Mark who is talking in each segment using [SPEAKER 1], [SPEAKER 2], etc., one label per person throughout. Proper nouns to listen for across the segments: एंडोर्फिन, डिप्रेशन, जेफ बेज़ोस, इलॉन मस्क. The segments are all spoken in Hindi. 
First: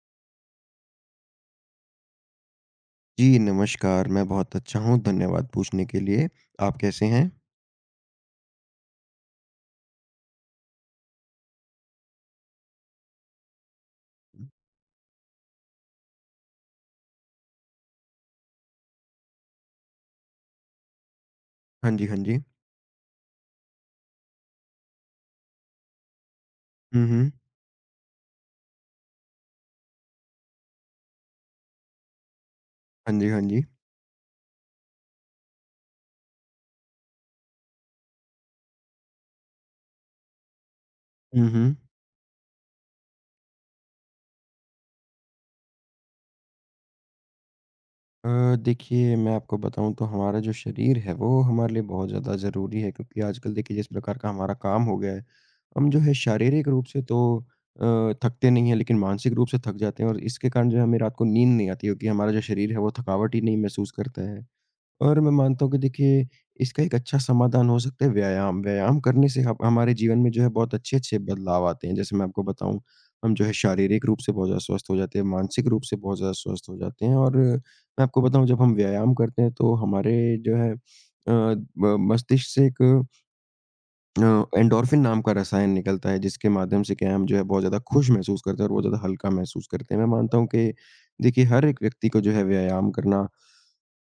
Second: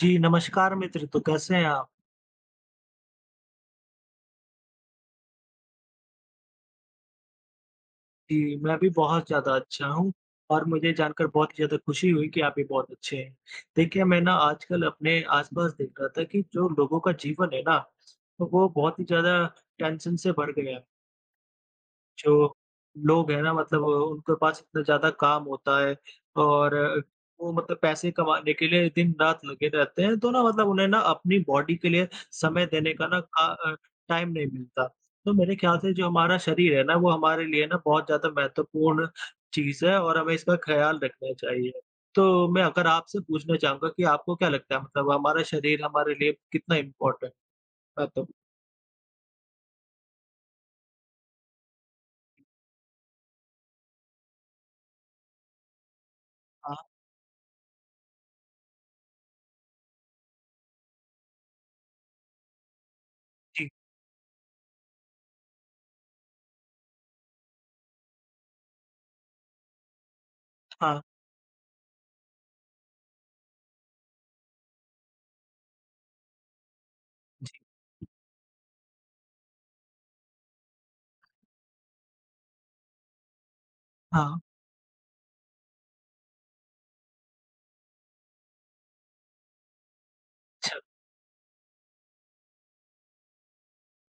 [SPEAKER 1] जी, नमस्कार मित्र। तो कैसे हैं आप?
[SPEAKER 2] जी, नमस्कार। मैं बहुत अच्छा हूँ, धन्यवाद पूछने के लिए। आप कैसे हैं?
[SPEAKER 1] जी, मैं भी बहुत ज़्यादा अच्छा हूँ और मुझे जानकर बहुत ही ज़्यादा खुशी हुई कि आप भी बहुत अच्छे हैं। देखिए, मैं ना आजकल अपने आस-पास देख रहा था कि जो लोगों का जीवन है ना, तो वो बहुत ही ज़्यादा टेंशन से भर गया है।
[SPEAKER 2] हाँ जी, हाँ जी।
[SPEAKER 1] जो लोग हैं ना मतलब उनके पास इतना ज़्यादा काम होता है और
[SPEAKER 2] हुँ, हुँ।
[SPEAKER 1] वो मतलब पैसे कमाने के लिए दिन-रात लगे रहते हैं, तो ना मतलब उन्हें ना अपनी बॉडी के लिए समय देने का
[SPEAKER 2] हाँ
[SPEAKER 1] ना
[SPEAKER 2] जी, हाँ
[SPEAKER 1] का
[SPEAKER 2] जी।
[SPEAKER 1] अ, टाइम नहीं मिलता। तो मेरे ख्याल से जो हमारा शरीर है ना, वो हमारे लिए ना बहुत ज़्यादा महत्वपूर्ण चीज़ है और हमें इसका ख़्याल रखना
[SPEAKER 2] हुँ,
[SPEAKER 1] चाहिए।
[SPEAKER 2] हुँ।
[SPEAKER 1] तो मैं अगर आपसे पूछना चाहूँगा कि आपको क्या लगता है मतलब हमारा शरीर हमारे लिए कितना इम्पोर्टेंट है? तो
[SPEAKER 2] देखिए मैं आपको बताऊँ तो हमारा जो शरीर है वो हमारे लिए बहुत ज़्यादा ज़रूरी है क्योंकि आजकल देखिए जिस प्रकार का हमारा काम हो गया है, हम जो है शारीरिक
[SPEAKER 1] हाँ,
[SPEAKER 2] रूप से तो अ, थकते नहीं हैं लेकिन मानसिक रूप से थक जाते हैं और इसके कारण जो है हमें रात को नींद नहीं आती क्योंकि हमारा जो शरीर है वो थकावट ही नहीं
[SPEAKER 1] जी।
[SPEAKER 2] महसूस करता है। और मैं मानता हूँ कि देखिए इसका एक अच्छा समाधान हो सकता है व्यायाम। व्यायाम करने से ह हमारे जीवन में जो है बहुत
[SPEAKER 1] हाँ,
[SPEAKER 2] अच्छे-अच्छे बदलाव आते हैं। जैसे मैं आपको बताऊँ हम जो है शारीरिक रूप से बहुत ज़्यादा स्वस्थ हो जाते हैं, मानसिक रूप से बहुत ज़्यादा स्वस्थ हो जाते हैं और
[SPEAKER 1] जी।
[SPEAKER 2] मैं आपको बताऊँ जब हम व्यायाम करते हैं तो हमारे जो है अ, ब मस्तिष्क से एक
[SPEAKER 1] हाँ।
[SPEAKER 2] एंडोर्फिन नाम का रसायन निकलता है जिसके माध्यम से क्या है हम जो है बहुत ज़्यादा खुश महसूस करते हैं और बहुत ज़्यादा हल्का महसूस करते हैं। मैं मानता हूँ कि
[SPEAKER 1] अच्छा।
[SPEAKER 2] देखिए हर एक व्यक्ति को जो है व्यायाम करना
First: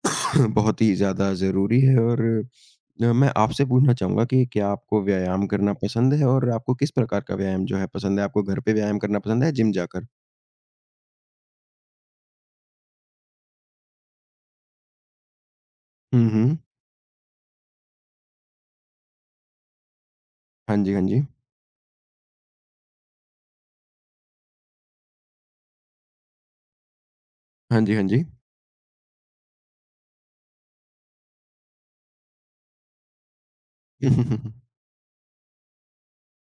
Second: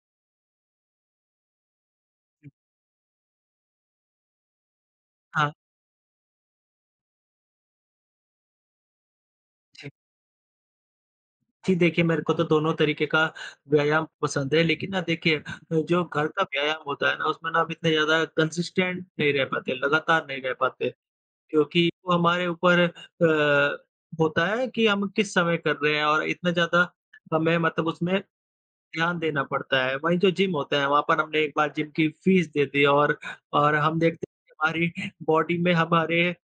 [SPEAKER 2] बहुत ही ज़्यादा ज़रूरी है और
[SPEAKER 1] हुँ।
[SPEAKER 2] मैं आपसे पूछना चाहूँगा कि क्या आपको व्यायाम
[SPEAKER 1] हाँ,
[SPEAKER 2] करना पसंद है और आपको किस प्रकार का व्यायाम जो है पसंद है? आपको घर पे व्यायाम करना पसंद है या जिम
[SPEAKER 1] जी।
[SPEAKER 2] जाकर?
[SPEAKER 1] जी, देखिए मेरे को तो दोनों तरीके का व्यायाम पसंद है, लेकिन ना देखिए जो घर
[SPEAKER 2] हुँ,
[SPEAKER 1] का
[SPEAKER 2] हुँ।
[SPEAKER 1] व्यायाम होता है ना उसमें ना हम इतने ज़्यादा कंसिस्टेंट नहीं रह पाते, लगातार नहीं रह
[SPEAKER 2] हाँ
[SPEAKER 1] पाते
[SPEAKER 2] जी, हाँ जी।
[SPEAKER 1] क्योंकि वो हमारे ऊपर होता है कि हम किस समय कर रहे हैं और इतना ज़्यादा हमें
[SPEAKER 2] हाँ
[SPEAKER 1] मतलब
[SPEAKER 2] जी, हाँ
[SPEAKER 1] उसमें
[SPEAKER 2] जी।
[SPEAKER 1] ध्यान देना पड़ता है। वहीं जो जिम होता है वहाँ पर हमने एक बार जिम की फीस दे दी और हम देखते हैं कि हमारी बॉडी में हमारे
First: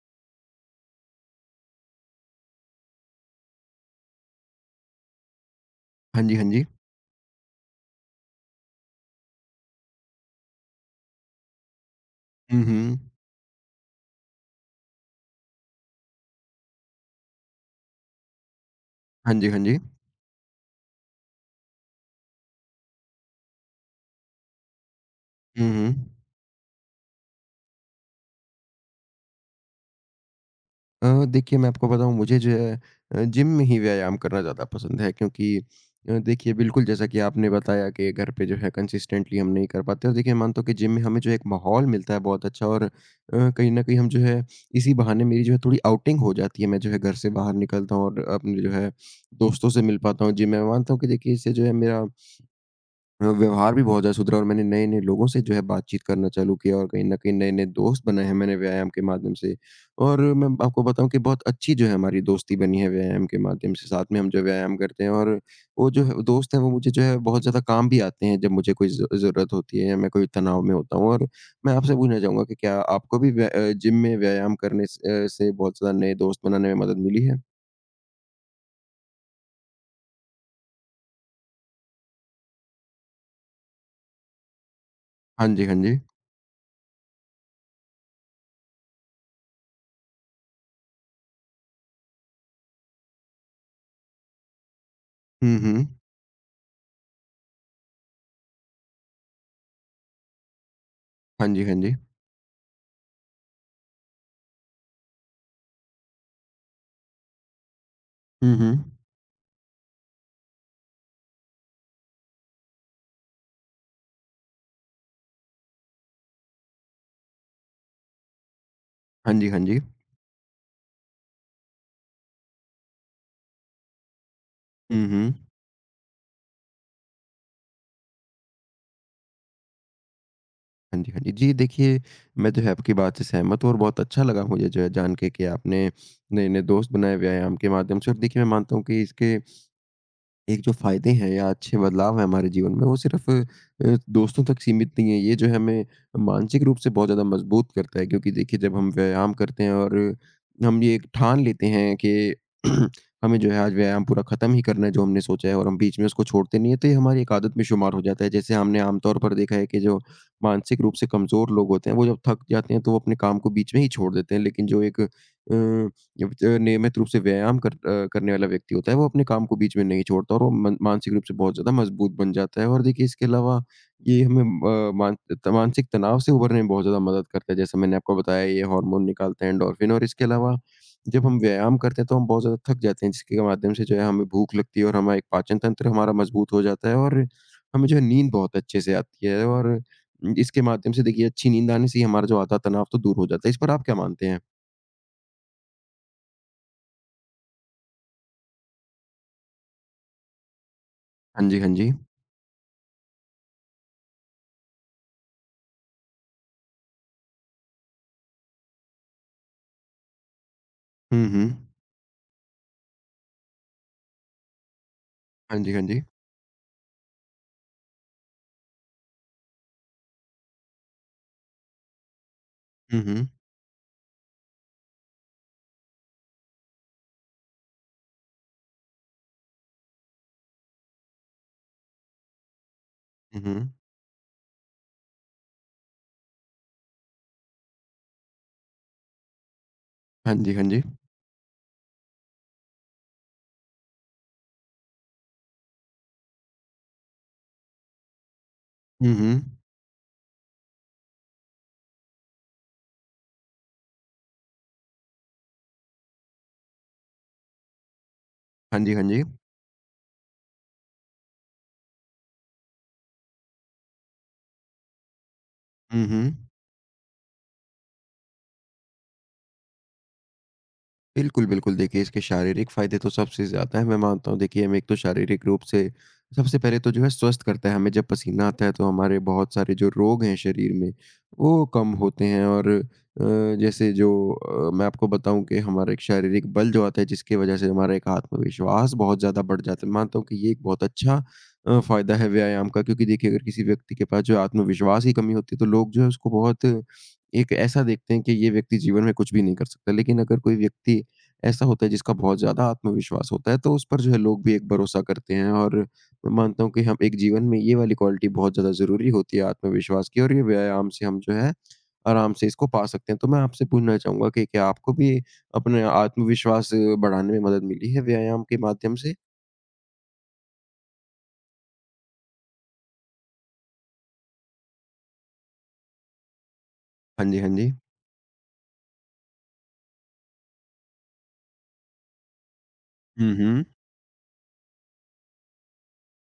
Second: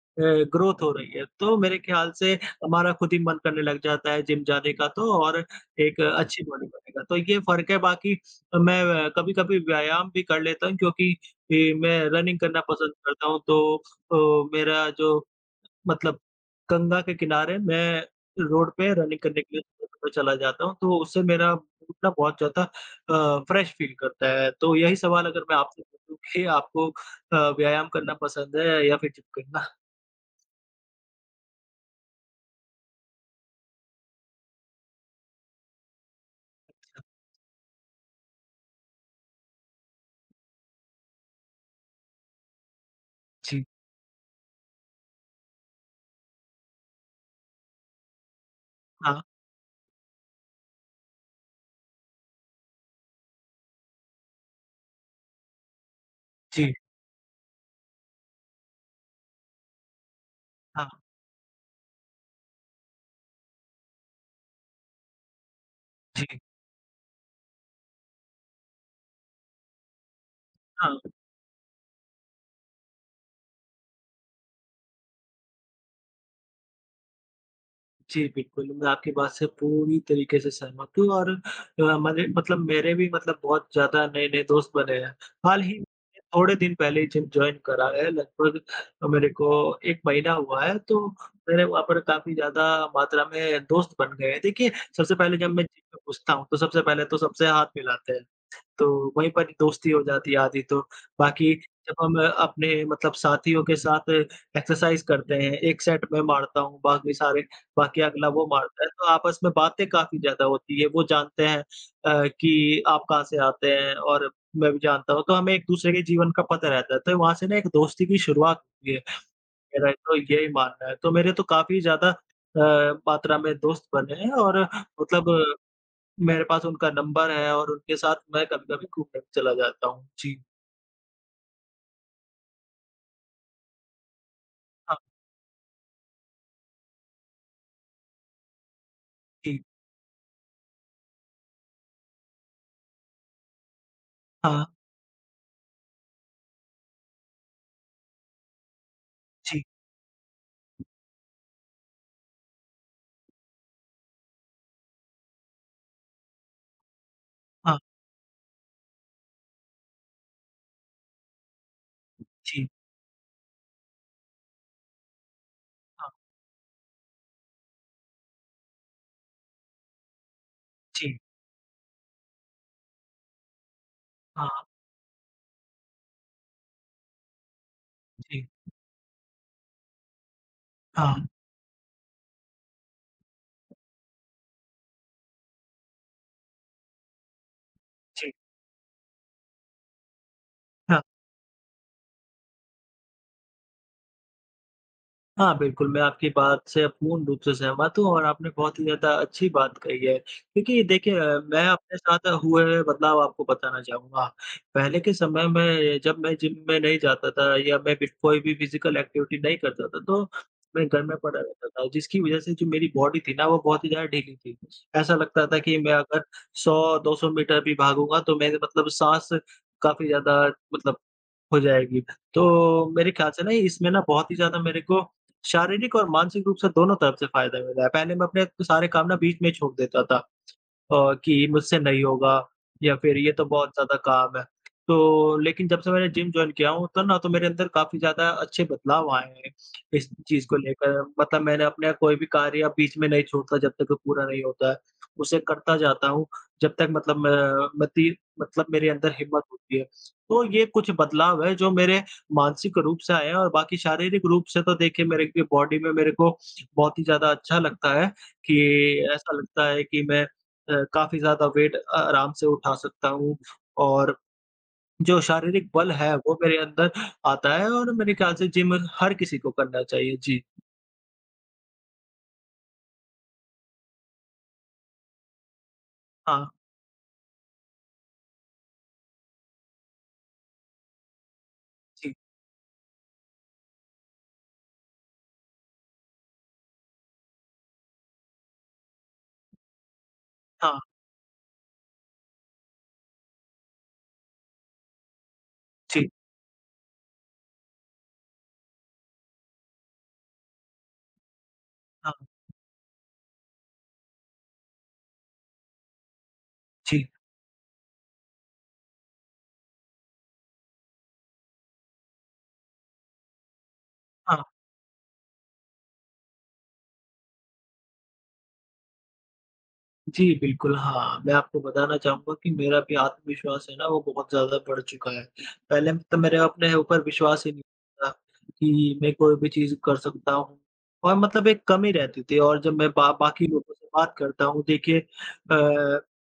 [SPEAKER 1] ग्रोथ हो रही है। तो मेरे ख़्याल से हमारा खुद ही मन करने लग जाता है जिम जाने का तो और एक
[SPEAKER 2] हाँ जी,
[SPEAKER 1] अच्छी
[SPEAKER 2] हाँ जी।
[SPEAKER 1] बॉडी बनेगा। तो ये फ़र्क है बाकी मैं कभी-कभी व्यायाम भी कर लेता हूँ क्योंकि मैं रनिंग करना
[SPEAKER 2] हुँ,
[SPEAKER 1] पसंद
[SPEAKER 2] हुँ।
[SPEAKER 1] करता हूँ तो मेरा जो मतलब गंगा के किनारे मैं रोड पे रनिंग
[SPEAKER 2] हाँ
[SPEAKER 1] करने
[SPEAKER 2] जी,
[SPEAKER 1] के
[SPEAKER 2] हाँ
[SPEAKER 1] लिए
[SPEAKER 2] जी। हुँ, हुँ। हाँ जी, हाँ जी।
[SPEAKER 1] सुबह-सुबह चला जाता हूँ, तो उससे मेरा मूड ना बहुत ज़्यादा फ्रेश फ़ील करता है। तो यही सवाल अगर मैं
[SPEAKER 2] हुँ,
[SPEAKER 1] आपसे
[SPEAKER 2] हुँ।
[SPEAKER 1] पूछूँ कि आपको व्यायाम करना पसंद है या फिर जिम करना?
[SPEAKER 2] देखिए मैं आपको बताऊँ मुझे जो है जिम में ही व्यायाम करना ज़्यादा पसंद है क्योंकि देखिए बिल्कुल जैसा कि आपने बताया कि घर पे जो है कंसिस्टेंटली हम नहीं कर पाते और देखिए मानता हूँ कि जिम में हमें जो एक माहौल मिलता है बहुत अच्छा और
[SPEAKER 1] जी।
[SPEAKER 2] कहीं न कहीं हम जो है इसी बहाने मेरी जो है थोड़ी आउटिंग हो जाती है। मैं जो है घर से बाहर निकलता हूँ और अपने जो है
[SPEAKER 1] हाँ,
[SPEAKER 2] दोस्तों से मिल पाता हूँ जिम में। मैं मानता हूँ कि देखिए इससे जो है मेरा व्यवहार भी बहुत ज़्यादा सुधरा और मैंने नए-नए लोगों से जो है बातचीत करना चालू
[SPEAKER 1] जी,
[SPEAKER 2] किया और कहीं न कहीं नए-नए दोस्त बनाए हैं मैंने व्यायाम के माध्यम से। और मैं आपको
[SPEAKER 1] हाँ,
[SPEAKER 2] बताऊँ कि बहुत अच्छी जो है हमारी दोस्ती बनी है व्यायाम के माध्यम से। साथ में हम जो व्यायाम करते हैं और वो जो है
[SPEAKER 1] जी।
[SPEAKER 2] दोस्त हैं वो मुझे जो है बहुत ज़्यादा काम भी आते हैं जब मुझे कोई ज़ ज़रूरत होती है या मैं कोई तनाव में होता
[SPEAKER 1] हाँ।
[SPEAKER 2] हूँ। और मैं आपसे पूछना चाहूँगा कि क्या आपको भी जिम में व्यायाम करने से बहुत ज़्यादा नए दोस्त बनाने में मदद मिली है?
[SPEAKER 1] जी, बिल्कुल, मैं आपकी बात से पूरी तरीके से सहमत हूँ और मने मतलब मेरे भी मतलब बहुत ज़्यादा नए-नए दोस्त बने हैं।
[SPEAKER 2] हाँ
[SPEAKER 1] हाल
[SPEAKER 2] जी, हाँ
[SPEAKER 1] ही में
[SPEAKER 2] जी।
[SPEAKER 1] थोड़े दिन पहले ही जिम जॉइन करा है, लगभग मेरे को 1 महीना हुआ है, तो मेरे वहाँ पर काफ़ी ज़्यादा मात्रा में दोस्त बन गए हैं। देखिए, सबसे पहले जब
[SPEAKER 2] हुँ,
[SPEAKER 1] मैं जिम
[SPEAKER 2] हुँ।
[SPEAKER 1] में घुसता हूँ, तो सबसे पहले तो सबसे हाथ मिलाते हैं। तो वहीं पर दोस्ती हो जाती है आधी तो।
[SPEAKER 2] हाँ
[SPEAKER 1] बाकी
[SPEAKER 2] जी, हाँ
[SPEAKER 1] जब
[SPEAKER 2] जी।
[SPEAKER 1] हम अपने मतलब साथियों के साथ एक्सरसाइज़ करते हैं, एक सेट मैं मारता हूँ, बाकी अगला वो
[SPEAKER 2] हुँ,
[SPEAKER 1] मारता है,
[SPEAKER 2] हुँ।
[SPEAKER 1] तो आपस में बातें काफ़ी ज़्यादा होती है। वो जानते हैं कि आप कहाँ से आते हैं और मैं भी जानता हूँ, तो हमें एक-दूसरे के जीवन का पता रहता है। तो वहाँ से ना एक दोस्ती की शुरुआत होती है,
[SPEAKER 2] हाँ जी, हाँ जी।
[SPEAKER 1] मेरा तो यही मानना है। तो मेरे तो काफ़ी ज़्यादा अ, मात्रा में दोस्त बने हैं और
[SPEAKER 2] हुँ, हुँ।
[SPEAKER 1] मतलब मेरे पास उनका नंबर है और उनके साथ मैं कभी-कभी घूमने भी चला जाता हूँ। जी,
[SPEAKER 2] हाँ जी, हाँ जी। जी, देखिए मैं जो है आपकी बात से सहमत हूँ और बहुत अच्छा लगा मुझे जो है
[SPEAKER 1] हाँ,
[SPEAKER 2] जान के कि आपने नए-नए दोस्त बनाए व्यायाम के माध्यम से और देखिए मैं मानता हूँ कि इसके
[SPEAKER 1] जी,
[SPEAKER 2] एक जो फ़ायदे हैं या अच्छे बदलाव हैं हमारे जीवन में, वो सिर्फ़ दोस्तों तक
[SPEAKER 1] हाँ,
[SPEAKER 2] सीमित नहीं है। ये जो है हमें मानसिक रूप से बहुत ज़्यादा मजबूत करता है क्योंकि देखिए जब हम व्यायाम करते
[SPEAKER 1] जी,
[SPEAKER 2] हैं और हम ये ठान लेते हैं कि हमें जो है आज व्यायाम पूरा ख़त्म ही करना है जो हमने सोचा है और हम बीच में उसको छोड़ते नहीं हैं, तो ये हमारी एक आदत में
[SPEAKER 1] हाँ,
[SPEAKER 2] शुमार हो जाता है। जैसे हमने आमतौर पर देखा है कि जो मानसिक रूप से कमज़ोर लोग होते हैं, वो जब थक
[SPEAKER 1] जी,
[SPEAKER 2] जाते हैं तो वो अपने काम को बीच में ही छोड़ देते हैं। लेकिन जो एक अ
[SPEAKER 1] हाँ,
[SPEAKER 2] जब ज नियमित रूप से व्यायाम करने वाला व्यक्ति होता है, वो अपने काम को बीच में नहीं छोड़ता और वो मन मानसिक
[SPEAKER 1] जी,
[SPEAKER 2] रूप से बहुत ज़्यादा मजबूत बन जाता है और देखिए इसके अलावा ये हमें
[SPEAKER 1] हाँ,
[SPEAKER 2] मानसिक तनाव से उभरने में बहुत ज़्यादा मदद करता है। जैसा मैंने आपको बताया
[SPEAKER 1] जी,
[SPEAKER 2] ये हार्मोन निकालते हैं एंडोर्फिन और इसके अलावा
[SPEAKER 1] हाँ,
[SPEAKER 2] जब हम व्यायाम करते हैं तो हम बहुत ज़्यादा थक जाते हैं, जिसके माध्यम से जो है हमें भूख लगती है और हमारा एक पाचन तंत्र हमारा मजबूत हो जाता है और हमें जो है नींद
[SPEAKER 1] जी,
[SPEAKER 2] बहुत अच्छे से आती है और इसके माध्यम
[SPEAKER 1] हाँ।
[SPEAKER 2] से देखिए अच्छी नींद आने से ही हमारा जो आधा तनाव तो दूर हो जाता है। इस पर आप क्या मानते हैं?
[SPEAKER 1] हाँ, बिल्कुल, मैं आपकी बात से पूर्ण रूप से सहमत हूँ और आपने बहुत ही ज़्यादा अच्छी बात कही है। क्योंकि देखिए
[SPEAKER 2] हाँ जी,
[SPEAKER 1] मैं
[SPEAKER 2] हाँ जी।
[SPEAKER 1] अपने साथ हुए हुए बदलाव आपको बताना चाहूँगा। पहले के समय में जब मैं जिम में नहीं जाता था या मैं भी कोई भी फिज़िकल एक्टिविटी नहीं करता था, तो मैं घर में
[SPEAKER 2] हुँ,
[SPEAKER 1] पड़ा
[SPEAKER 2] हुँ।
[SPEAKER 1] रहता था, जिसकी वज़ह से जो मेरी बॉडी थी ना, वो बहुत ही ज़्यादा ढीली थी। ऐसा लगता था
[SPEAKER 2] हाँ जी,
[SPEAKER 1] कि
[SPEAKER 2] हाँ
[SPEAKER 1] मैं
[SPEAKER 2] जी।
[SPEAKER 1] अगर 100-200 मीटर भी भागूँगा, तो मेरे मतलब साँस काफ़ी ज़्यादा मतलब हो जाएगी। तो
[SPEAKER 2] हुँ,
[SPEAKER 1] मेरे
[SPEAKER 2] हुँ।
[SPEAKER 1] ख़्याल से ना इसमें ना बहुत ही ज़्यादा मेरे को शारीरिक और मानसिक रूप से दोनों तरफ से फ़ायदा मिला है। पहले मैं अपने सारे काम ना बीच में ही छोड़ देता था। कि मुझसे नहीं होगा या फिर ये
[SPEAKER 2] हुँ,
[SPEAKER 1] तो बहुत
[SPEAKER 2] हुँ।
[SPEAKER 1] ज़्यादा काम है। तो लेकिन जब से मैंने जिम जॉइन किया हूँ तो ना तो मेरे अंदर काफ़ी ज़्यादा अच्छे बदलाव आए हैं इस
[SPEAKER 2] हाँ
[SPEAKER 1] चीज़
[SPEAKER 2] जी,
[SPEAKER 1] को
[SPEAKER 2] हाँ जी।
[SPEAKER 1] लेकर। मतलब मैंने अपना कोई भी कार्य बीच में नहीं छोड़ता जब तक वो पूरा नहीं होता है। उसे करता जाता हूँ जब तक मतलब मैं ती मतलब मेरे अंदर
[SPEAKER 2] हुँ,
[SPEAKER 1] हिम्मत
[SPEAKER 2] हुँ।
[SPEAKER 1] होती है। तो ये कुछ बदलाव है जो मेरे मानसिक रूप से आए हैं और बाकी शारीरिक रूप से तो देखिए मेरे बॉडी में मेरे को बहुत ही ज़्यादा अच्छा लगता है कि
[SPEAKER 2] हाँ जी, हाँ जी।
[SPEAKER 1] ऐसा लगता है कि मैं काफ़ी ज़्यादा वेट आराम से उठा सकता हूँ और जो शारीरिक बल
[SPEAKER 2] हुँ,
[SPEAKER 1] है
[SPEAKER 2] हुँ।
[SPEAKER 1] वो मेरे अंदर आता है और मेरे ख्याल से जिम हर किसी को करना चाहिए। जी,
[SPEAKER 2] बिल्कुल, बिल्कुल। देखिए, इसके शारीरिक फ़ायदे तो सबसे ज़्यादा हैं, मैं मानता हूँ। देखिए, हमें एक तो शारीरिक रूप से
[SPEAKER 1] हाँ,
[SPEAKER 2] सबसे पहले तो जो है स्वस्थ करता है। हमें जब पसीना आता है, तो हमारे बहुत सारे जो रोग हैं शरीर में, वो कम
[SPEAKER 1] जी,
[SPEAKER 2] होते हैं और अ, जैसे जो मैं आपको बताऊँ कि हमारा एक शारीरिक बल जो आता है, जिसकी वजह से हमारा एक आत्मविश्वास बहुत ज़्यादा बढ़ जाता है। मानता हूँ कि ये एक
[SPEAKER 1] हाँ,
[SPEAKER 2] बहुत अच्छा फ़ायदा है व्यायाम का क्योंकि देखिए, अगर किसी व्यक्ति के पास जो आत्मविश्वास की कमी होती है, तो लोग जो है
[SPEAKER 1] जी,
[SPEAKER 2] उसको बहुत एक ऐसा देखते हैं कि ये व्यक्ति जीवन में कुछ भी नहीं कर सकता। लेकिन अगर कोई व्यक्ति ऐसा होता है
[SPEAKER 1] हाँ,
[SPEAKER 2] जिसका बहुत ज़्यादा आत्मविश्वास होता है, तो उस पर जो है लोग भी एक भरोसा करते हैं और मैं मानता हूँ कि हम
[SPEAKER 1] जी,
[SPEAKER 2] एक जीवन में ये वाली क्वालिटी बहुत ज़्यादा ज़रूरी होती है आत्मविश्वास की और ये व्यायाम से हम जो है, आराम से इसको पा सकते हैं। तो मैं आपसे पूछना चाहूँगा
[SPEAKER 1] हाँ।
[SPEAKER 2] कि क्या आपको भी अपने आत्मविश्वास बढ़ाने में मदद मिली है व्यायाम के माध्यम से?
[SPEAKER 1] जी, बिल्कुल, हाँ, मैं आपको बताना चाहूँगा कि मेरा भी आत्मविश्वास है ना वो बहुत ज़्यादा बढ़ चुका है। पहले तो मेरे अपने ऊपर
[SPEAKER 2] हाँ जी,
[SPEAKER 1] विश्वास
[SPEAKER 2] हाँ
[SPEAKER 1] ही नहीं
[SPEAKER 2] जी।
[SPEAKER 1] था कि मैं कोई भी चीज़ कर सकता हूँ और मतलब एक कमी रहती थी और जब मैं बा
[SPEAKER 2] हुँ,
[SPEAKER 1] बाकी
[SPEAKER 2] हुँ।
[SPEAKER 1] लोगों से बात करता हूँ देखिए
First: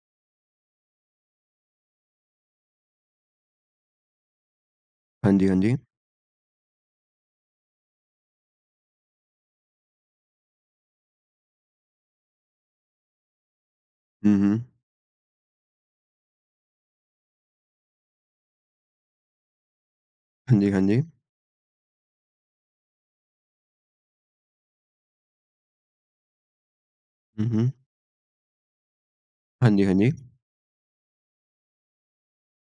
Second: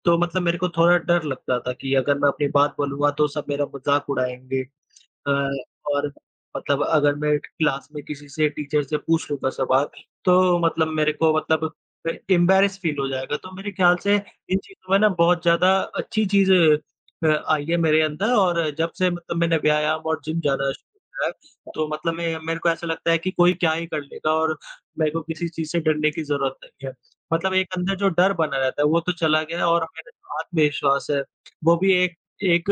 [SPEAKER 1] तो मतलब मेरे को थोड़ा डर लगता था कि अगर मैं अपनी बात बोलूँगा तो सब मेरा मज़ाक उड़ाएँगे।
[SPEAKER 2] हाँ जी,
[SPEAKER 1] अ,
[SPEAKER 2] हाँ जी।
[SPEAKER 1] और मतलब अगर मैं क्लास में किसी से टीचर से पूछ लूँगा सवाल, तो मतलब मेरे को मतलब एम्बैरेस फ़ील हो जाएगा, तो मेरे ख़्याल से
[SPEAKER 2] हुँ,
[SPEAKER 1] इन
[SPEAKER 2] हुँ।
[SPEAKER 1] चीज़ों में ना बहुत ज़्यादा अच्छी चीज़ आई है मेरे अंदर और जब से मतलब मैंने व्यायाम और जिम
[SPEAKER 2] हाँ
[SPEAKER 1] जाना
[SPEAKER 2] जी, हाँ
[SPEAKER 1] शुरू
[SPEAKER 2] जी।
[SPEAKER 1] किया है, तो मतलब मैं मेरे को ऐसा लगता है कि कोई क्या ही कर लेगा और मेरे को किसी चीज़ से डरने की ज़रूरत नहीं है।
[SPEAKER 2] हुँ,
[SPEAKER 1] मतलब
[SPEAKER 2] हुँ।
[SPEAKER 1] एक अंदर जो डर बना रहता है, वो तो चला गया
[SPEAKER 2] हाँ जी,
[SPEAKER 1] और
[SPEAKER 2] हाँ
[SPEAKER 1] मेरा
[SPEAKER 2] जी।
[SPEAKER 1] जो आत्मविश्वास है, वो भी एक एक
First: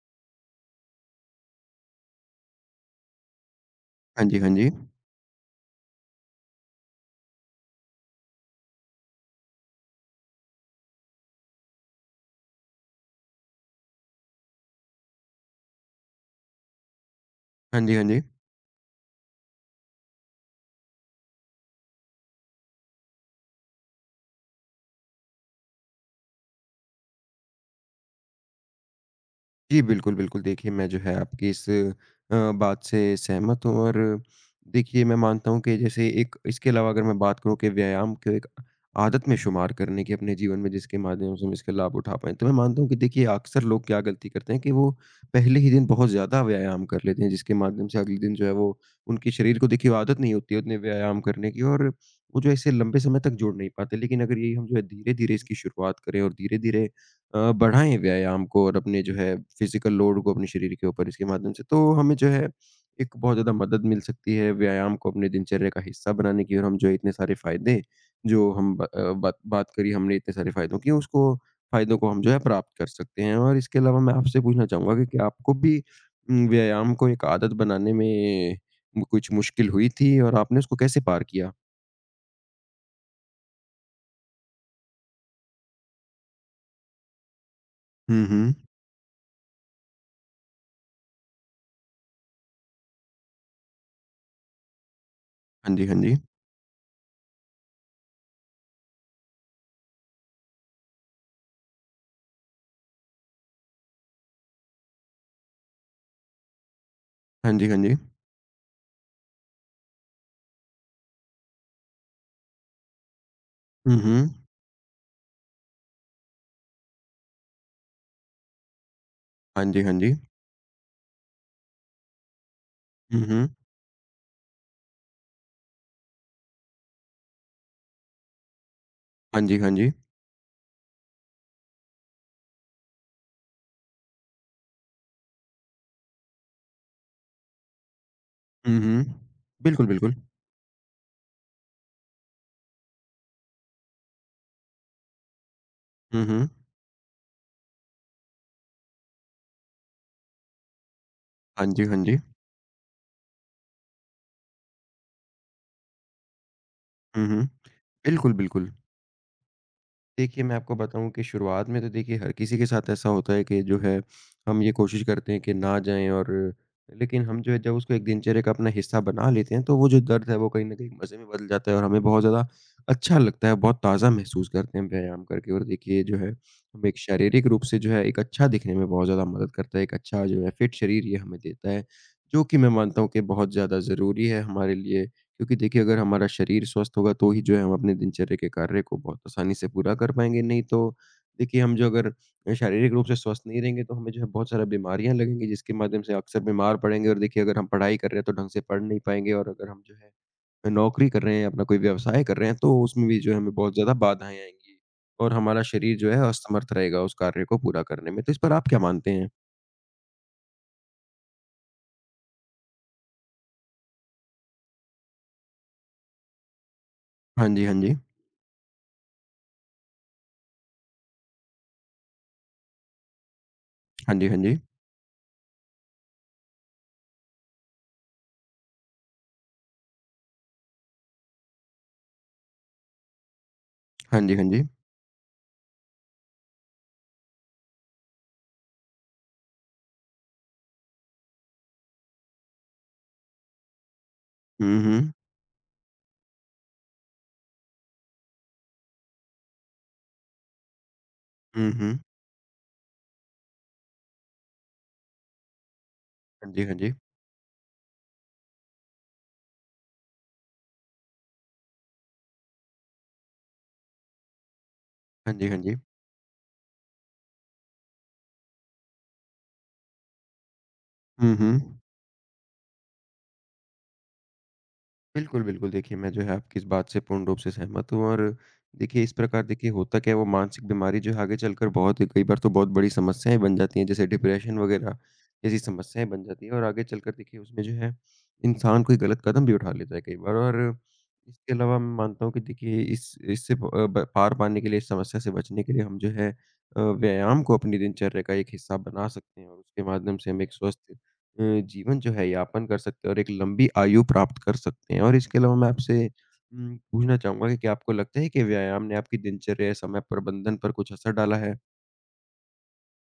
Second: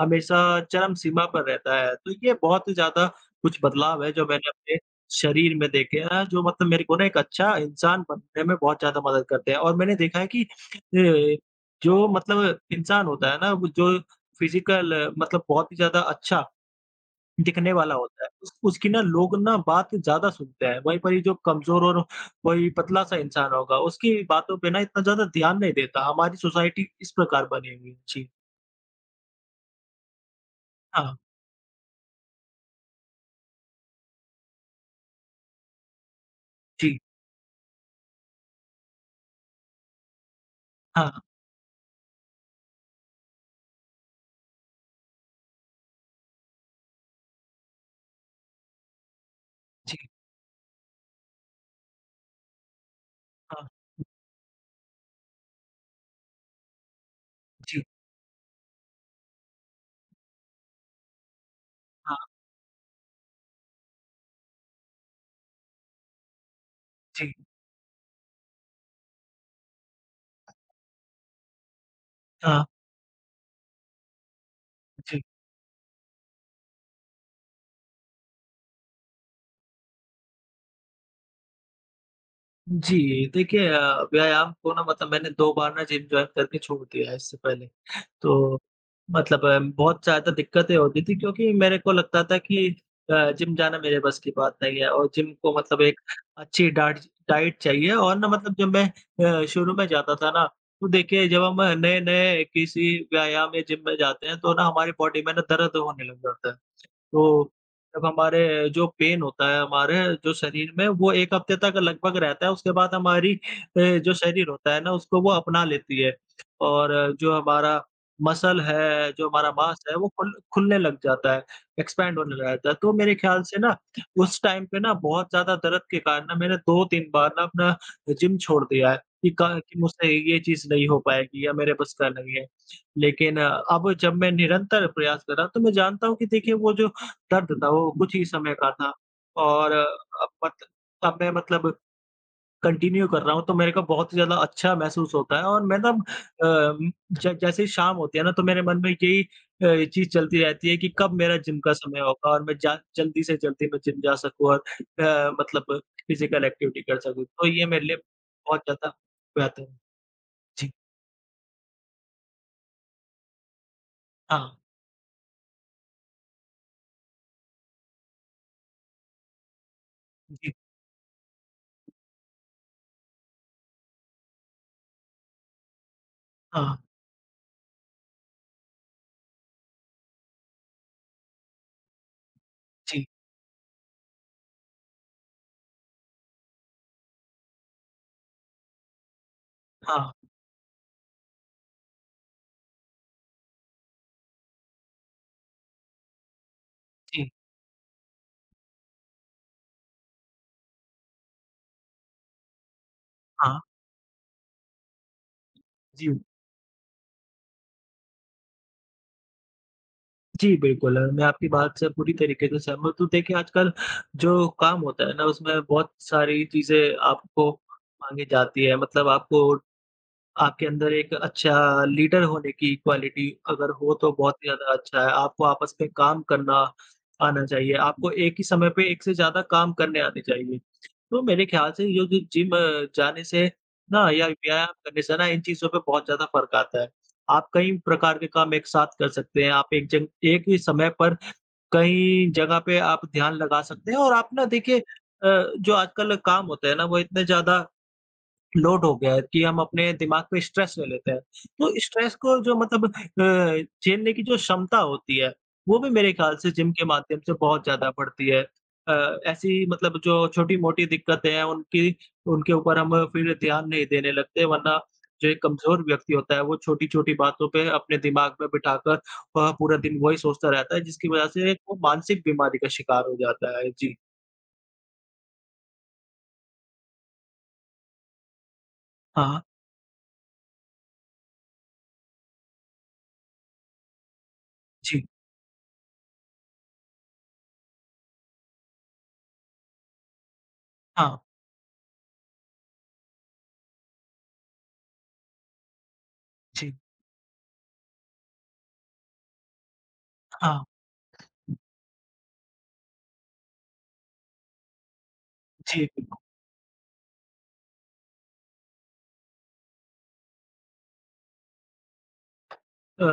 [SPEAKER 1] हमेशा चरम सीमा पर रहता है। तो ये बहुत ही ज़्यादा कुछ बदलाव है जो
[SPEAKER 2] हाँ जी,
[SPEAKER 1] मैंने
[SPEAKER 2] हाँ जी।
[SPEAKER 1] अपने शरीर में देखे हैं जो मतलब मेरे को ना एक अच्छा इंसान बनने में बहुत ज़्यादा मदद करते हैं। और मैंने देखा है कि जो मतलब इंसान होता है ना वो जो फ़िज़िकल मतलब बहुत ही ज़्यादा अच्छा दिखने
[SPEAKER 2] हाँ
[SPEAKER 1] वाला
[SPEAKER 2] जी, हाँ जी।
[SPEAKER 1] होता है, उस उसकी ना लोग ना बात ज़्यादा सुनते हैं। वहीं पर ये जो कमज़ोर और वही पतला-सा इंसान होगा उसकी बातों पे ना इतना ज़्यादा ध्यान नहीं देता। हमारी सोसाइटी इस प्रकार बनी हुई है। जी।
[SPEAKER 2] जी, बिल्कुल, बिल्कुल। देखिए, मैं जो है
[SPEAKER 1] हाँ।
[SPEAKER 2] आपकी इस बात से सहमत हूँ और देखिए, मैं मानता हूँ कि जैसे एक इसके अलावा
[SPEAKER 1] जी।
[SPEAKER 2] अगर मैं बात करूँ कि व्यायाम को एक आदत में शुमार करने की अपने जीवन में जिसके
[SPEAKER 1] हाँ।
[SPEAKER 2] माध्यम से हम इसका लाभ उठा पाएँ, तो मैं मानता हूँ कि देखिए अक्सर लोग क्या गलती करते हैं कि वो पहले ही दिन बहुत ज़्यादा व्यायाम कर लेते हैं, जिसके माध्यम से अगले दिन जो है वो उनके शरीर को देखिए
[SPEAKER 1] जी।
[SPEAKER 2] आदत नहीं होती है उतने व्यायाम करने की और वो जो है इसे लंबे समय तक जोड़
[SPEAKER 1] हाँ।
[SPEAKER 2] नहीं पाते। लेकिन अगर यही हम जो है धीरे-धीरे इसकी शुरुआत करें और धीरे-धीरे
[SPEAKER 1] जी,
[SPEAKER 2] बढ़ाएँ व्यायाम को और अपने जो है फ़िज़िकल लोड को अपने शरीर के ऊपर इसके माध्यम से, तो हमें
[SPEAKER 1] हाँ,
[SPEAKER 2] जो है एक बहुत ज़्यादा मदद मिल सकती है व्यायाम को अपने दिनचर्या का हिस्सा बनाने की और हम जो है इतने
[SPEAKER 1] जी,
[SPEAKER 2] सारे फ़ायदे जो हम ब अ, बात बात करी हमने इतने सारे फ़ायदों की, उसको फ़ायदों को हम जो है
[SPEAKER 1] हाँ,
[SPEAKER 2] प्राप्त कर सकते हैं। और इसके अलावा मैं आपसे पूछना चाहूँगा कि
[SPEAKER 1] जी।
[SPEAKER 2] क्या आपको भी व्यायाम को एक आदत बनाने में कुछ मुश्किल हुई थी और आपने उसको कैसे पार किया?
[SPEAKER 1] जी, देखिए व्यायाम को ना मतलब मैंने 2 बार ना जिम जॉइन करके छोड़ दिया है इससे पहले।
[SPEAKER 2] हुँ, हुँ।
[SPEAKER 1] तो मतलब बहुत ज़्यादा दिक्कतें होती थी क्योंकि मेरे को लगता था कि जिम जाना मेरे बस की बात नहीं है और जिम को
[SPEAKER 2] हाँ
[SPEAKER 1] मतलब
[SPEAKER 2] जी, हाँ
[SPEAKER 1] एक
[SPEAKER 2] जी।
[SPEAKER 1] अच्छी डाट डाइट चाहिए और ना मतलब जब मैं शुरू में जाता था ना, तो देखिए जब हम नए-नए किसी व्यायाम या जिम में जाते हैं तो ना हमारी बॉडी में ना दर्द होने लग जाता है। तो
[SPEAKER 2] हाँ जी, हाँ जी।
[SPEAKER 1] जब हमारे जो पेन होता है हमारे जो शरीर में वो 1 हफ्ते तक लगभग रहता है, उसके बाद हमारी
[SPEAKER 2] हुँ,
[SPEAKER 1] जो
[SPEAKER 2] हुँ।
[SPEAKER 1] शरीर होता है ना उसको वो अपना लेती है और जो हमारा मसल है, जो हमारा
[SPEAKER 2] हाँ
[SPEAKER 1] मांस
[SPEAKER 2] जी, हाँ
[SPEAKER 1] है वो
[SPEAKER 2] जी।
[SPEAKER 1] खुलने लग जाता है, एक्सपैंड होने लगता है। तो मेरे
[SPEAKER 2] हुँ,
[SPEAKER 1] ख्याल
[SPEAKER 2] हुँ।
[SPEAKER 1] से ना उस टाइम पे ना बहुत ज़्यादा दर्द के कारण ना मैंने 2-3 बार ना अपना जिम छोड़ दिया है कि
[SPEAKER 2] हाँ
[SPEAKER 1] का
[SPEAKER 2] जी, हाँ
[SPEAKER 1] कि
[SPEAKER 2] जी।
[SPEAKER 1] मुझसे ये चीज़ नहीं हो पाएगी या मेरे बस का नहीं है। लेकिन अब जब मैं निरंतर प्रयास कर रहा, तो मैं जानता हूँ कि देखिए वो जो दर्द था वो कुछ ही समय का
[SPEAKER 2] हुँ,
[SPEAKER 1] था
[SPEAKER 2] हुँ।
[SPEAKER 1] और
[SPEAKER 2] बिल्कुल, बिल्कुल।
[SPEAKER 1] अब मत अब मैं मतलब कंटिन्यू कर रहा हूँ तो मेरे को बहुत ही ज़्यादा अच्छा महसूस होता है और मैं ना
[SPEAKER 2] हुँ, हुँ।
[SPEAKER 1] ज जैसे ही शाम होती है ना तो मेरे मन में यही चीज़ चलती रहती है कि कब मेरा जिम
[SPEAKER 2] हाँ
[SPEAKER 1] का
[SPEAKER 2] जी,
[SPEAKER 1] समय
[SPEAKER 2] हाँ जी।
[SPEAKER 1] होगा और मैं जा जल्दी से जल्दी मैं जिम जा सकूँ और मतलब फिज़िकल एक्टिविटी कर सकूँ।
[SPEAKER 2] हुँ,
[SPEAKER 1] तो
[SPEAKER 2] हुँ।
[SPEAKER 1] ये मेरे लिए
[SPEAKER 2] बिल्कुल,
[SPEAKER 1] बहुत
[SPEAKER 2] बिल्कुल।
[SPEAKER 1] ज़्यादा बेहतर है।
[SPEAKER 2] देखिए, मैं
[SPEAKER 1] जी,
[SPEAKER 2] आपको बताऊँ कि शुरुआत में तो देखिए हर किसी के साथ ऐसा होता है कि जो है,
[SPEAKER 1] हाँ,
[SPEAKER 2] हम ये कोशिश करते हैं कि ना जाएँ और लेकिन हम जो है जब उसको एक दिनचर्या का अपना हिस्सा बना लेते हैं, तो वो जो दर्द है वो
[SPEAKER 1] जी,
[SPEAKER 2] कहीं न कहीं मज़े में बदल जाता है और हमें बहुत ज़्यादा अच्छा लगता है, बहुत ताज़ा महसूस करते हैं व्यायाम करके और देखिए जो है,
[SPEAKER 1] हाँ,
[SPEAKER 2] हमें एक शारीरिक रूप से जो है एक अच्छा दिखने में बहुत ज़्यादा मदद करता है, एक अच्छा जो है फिट शरीर ये हमें देता है, जो कि मैं मानता
[SPEAKER 1] जी,
[SPEAKER 2] हूँ कि बहुत ज़्यादा ज़रूरी है हमारे लिए। क्योंकि देखिए अगर हमारा शरीर स्वस्थ होगा तो ही जो है हम अपने दिनचर्या के कार्य को बहुत आसानी से पूरा
[SPEAKER 1] हाँ,
[SPEAKER 2] कर पाएँगे, नहीं तो देखिए हम जो अगर शारीरिक रूप से स्वस्थ नहीं रहेंगे तो हमें जो है बहुत सारा बीमारियाँ लगेंगी जिसके माध्यम से अक्सर बीमार पड़ेंगे और
[SPEAKER 1] जी,
[SPEAKER 2] देखिए अगर हम पढ़ाई कर रहे हैं तो ढंग से पढ़ नहीं पाएँगे और अगर हम जो है नौकरी कर रहे हैं, अपना कोई व्यवसाय कर रहे हैं तो उसमें भी जो है हमें
[SPEAKER 1] हाँ,
[SPEAKER 2] बहुत ज़्यादा बाधाएँ आएँगी और हमारा शरीर
[SPEAKER 1] जी।
[SPEAKER 2] जो है असमर्थ रहेगा उस कार्य को पूरा करने में। तो इस पर आप क्या मानते हैं?
[SPEAKER 1] जी, बिल्कुल और मैं आपकी बात से पूरी तरीके से सहमत हूँ। देखिए, आजकल जो काम होता है ना, उसमें बहुत सारी चीज़ें
[SPEAKER 2] हाँ
[SPEAKER 1] आपको
[SPEAKER 2] जी, हाँ जी।
[SPEAKER 1] माँगी जाती है। मतलब आपको आपके अंदर एक अच्छा लीडर होने की क्वालिटी अगर हो तो
[SPEAKER 2] हाँ जी,
[SPEAKER 1] बहुत
[SPEAKER 2] हाँ
[SPEAKER 1] ही
[SPEAKER 2] जी।
[SPEAKER 1] ज़्यादा अच्छा है। आपको आपस में काम करना आना चाहिए, आपको एक ही समय पे एक से ज़्यादा काम करने आने चाहिए। तो मेरे ख़्याल से ये जो जिम जाने से ना
[SPEAKER 2] हाँ
[SPEAKER 1] या
[SPEAKER 2] जी, हाँ जी।
[SPEAKER 1] व्यायाम करने से ना इन चीज़ों पे बहुत ज़्यादा फ़र्क आता है। आप कई प्रकार के काम एक साथ कर सकते हैं, आप एक ही समय पर कई जगह पे आप ध्यान लगा सकते हैं और आप ना देखिए
[SPEAKER 2] हुँ, हुँ।
[SPEAKER 1] जो आजकल काम होते हैं ना वो इतने ज़्यादा लोड हो गया है कि हम अपने दिमाग पे स्ट्रेस ले लेते हैं।
[SPEAKER 2] हुँ,
[SPEAKER 1] तो
[SPEAKER 2] हुँ।
[SPEAKER 1] स्ट्रेस को जो मतलब झेलने की जो क्षमता होती है, वो भी मेरे ख़्याल से
[SPEAKER 2] हाँ जी,
[SPEAKER 1] जिम
[SPEAKER 2] हाँ
[SPEAKER 1] के
[SPEAKER 2] जी।
[SPEAKER 1] माध्यम से बहुत ज़्यादा बढ़ती है। ऐसी मतलब जो छोटी-मोटी दिक्कतें हैं उनकी उनके ऊपर हम फिर ध्यान नहीं देने लगते वरना जो
[SPEAKER 2] हाँ
[SPEAKER 1] एक
[SPEAKER 2] जी, हाँ जी।
[SPEAKER 1] कमज़ोर व्यक्ति होता है वो छोटी-छोटी बातों पे अपने दिमाग में बिठाकर वह पूरा दिन वही सोचता रहता है जिसकी वज़ह
[SPEAKER 2] हुँ,
[SPEAKER 1] से वो
[SPEAKER 2] हुँ।
[SPEAKER 1] मानसिक बीमारी का शिकार हो जाता है। जी।
[SPEAKER 2] बिल्कुल, बिल्कुल। देखिए, मैं जो है आपकी इस बात से पूर्ण रूप से सहमत हूँ और देखिए इस
[SPEAKER 1] हाँ,
[SPEAKER 2] प्रकार देखिए होता क्या है वो मानसिक बीमारी जो है आगे चलकर बहुत कई बार तो बहुत बड़ी समस्याएँ बन जाती हैं, जैसे डिप्रेशन वग़ैरह
[SPEAKER 1] जी।
[SPEAKER 2] जैसी समस्याएँ बन जाती हैं और आगे चलकर देखिए उसमें जो है इंसान कोई गलत कदम भी उठा लेता है कई बार और
[SPEAKER 1] हाँ,
[SPEAKER 2] इसके अलावा मैं मानता हूँ कि देखिए इस इससे प अ, ब पार पाने के लिए, इस समस्या से बचने के लिए हम जो है
[SPEAKER 1] जी।
[SPEAKER 2] व्यायाम को अपनी दिनचर्या का एक हिस्सा बना सकते हैं और उसके माध्यम से हम एक
[SPEAKER 1] हाँ।
[SPEAKER 2] स्वस्थ जीवन जो है यापन कर सकते हैं और एक लंबी आयु प्राप्त कर सकते हैं। और इसके अलावा मैं
[SPEAKER 1] जी।
[SPEAKER 2] आपसे पूछना चाहूँगा कि क्या आपको लगता है कि व्यायाम ने आपकी दिनचर्या या समय प्रबंधन पर कुछ असर डाला है?
[SPEAKER 1] अ,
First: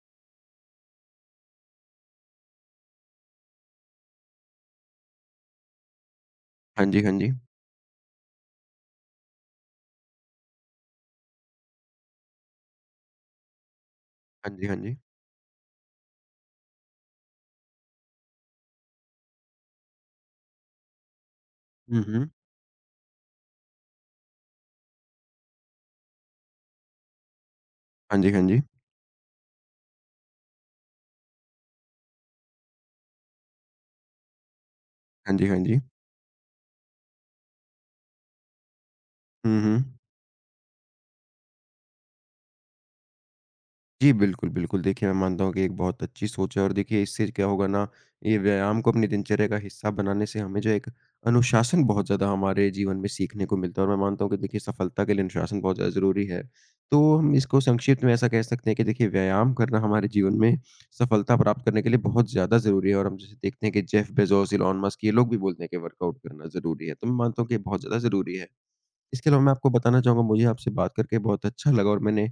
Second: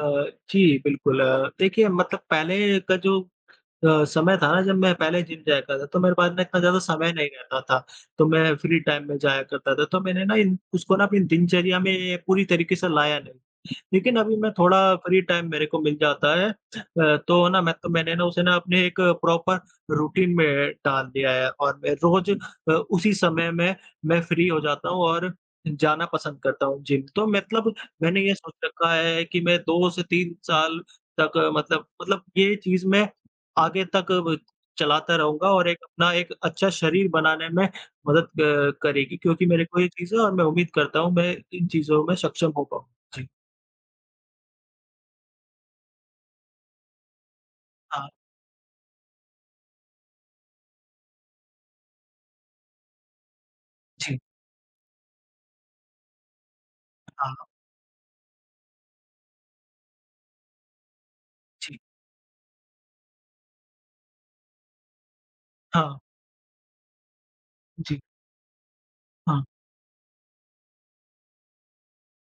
[SPEAKER 1] जी, बिल्कुल देखिए मतलब पहले का जो समय था ना जब मैं पहले जिम जाया करता था, तो मेरे पास ना इतना ज़्यादा
[SPEAKER 2] हाँ जी,
[SPEAKER 1] समय
[SPEAKER 2] हाँ
[SPEAKER 1] नहीं
[SPEAKER 2] जी।
[SPEAKER 1] रहता था, तो मैं फ्री टाइम में जाया करता था। तो मैंने ना इन उसको ना अपनी दिनचर्या में पूरी तरीके से लाया नहीं। लेकिन अभी मैं
[SPEAKER 2] हाँ जी, हाँ
[SPEAKER 1] थोड़ा
[SPEAKER 2] जी।
[SPEAKER 1] फ्री टाइम मेरे को मिल जाता है तो ना मैंने ना उसे ना अपने एक प्रॉपर रूटीन में डाल दिया है और मैं
[SPEAKER 2] हुँ,
[SPEAKER 1] रोज
[SPEAKER 2] हुँ।
[SPEAKER 1] उसी समय में मैं फ्री हो जाता हूँ और जाना पसंद करता हूँ जिम। तो मतलब
[SPEAKER 2] हाँ
[SPEAKER 1] मैंने
[SPEAKER 2] जी,
[SPEAKER 1] ये
[SPEAKER 2] हाँ
[SPEAKER 1] सोच
[SPEAKER 2] जी।
[SPEAKER 1] रखा है कि मैं 2 से 3 साल तक मतलब ये चीज़ मैं आगे तक ब चलाता
[SPEAKER 2] हाँ
[SPEAKER 1] रहूँगा
[SPEAKER 2] जी, हाँ
[SPEAKER 1] और एक
[SPEAKER 2] जी।
[SPEAKER 1] अपना एक अच्छा शरीर बनाने में मदद क करेगी क्योंकि
[SPEAKER 2] हुँ,
[SPEAKER 1] मेरे को ये
[SPEAKER 2] हुँ।
[SPEAKER 1] चीज़ है और मैं उम्मीद करता हूँ मैं इन चीज़ों में सक्षम हो पाऊँ। जी।
[SPEAKER 2] जी, बिल्कुल, बिल्कुल। देखिए, मैं मानता हूँ कि एक बहुत अच्छी सोच है और देखिए इससे क्या होगा ना,
[SPEAKER 1] हाँ।
[SPEAKER 2] ये व्यायाम को अपनी दिनचर्या का हिस्सा बनाने से हमें जो एक अनुशासन बहुत ज़्यादा हमारे जीवन में सीखने को मिलता है और मैं
[SPEAKER 1] जी,
[SPEAKER 2] मानता हूँ कि देखिए सफलता के लिए अनुशासन बहुत ज़्यादा ज़रूरी है। तो हम
[SPEAKER 1] हाँ,
[SPEAKER 2] इसको संक्षिप्त में ऐसा कह सकते हैं कि देखिए व्यायाम करना हमारे जीवन में सफलता प्राप्त
[SPEAKER 1] जी,
[SPEAKER 2] करने के लिए बहुत ज़्यादा ज़रूरी है और हम जैसे देखते हैं कि जेफ बेज़ोस, इलॉन मस्क ये लोग भी बोलते हैं कि
[SPEAKER 1] हाँ,
[SPEAKER 2] वर्कआउट करना ज़रूरी है। तो मैं मानता हूँ कि ये बहुत ज़्यादा
[SPEAKER 1] जी,
[SPEAKER 2] ज़रूरी है। इसके
[SPEAKER 1] हाँ,
[SPEAKER 2] अलावा मैं आपको बताना चाहूँगा, मुझे आपसे बात करके बहुत अच्छा लगा और मैंने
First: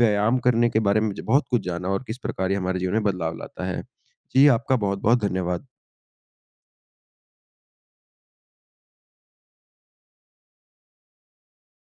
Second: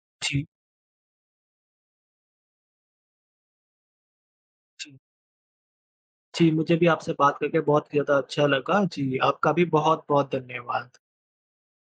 [SPEAKER 2] व्यायाम
[SPEAKER 1] जी,
[SPEAKER 2] करने के बारे में ज बहुत कुछ जाना और किस प्रकार ये हमारे जीवन में बदलाव लाता है। जी, आपका
[SPEAKER 1] जी,
[SPEAKER 2] बहुत-बहुत धन्यवाद।
[SPEAKER 1] जी, मुझे भी आपसे बात करके बहुत ही ज़्यादा अच्छा लगा। जी, आपका भी बहुत-बहुत धन्यवाद।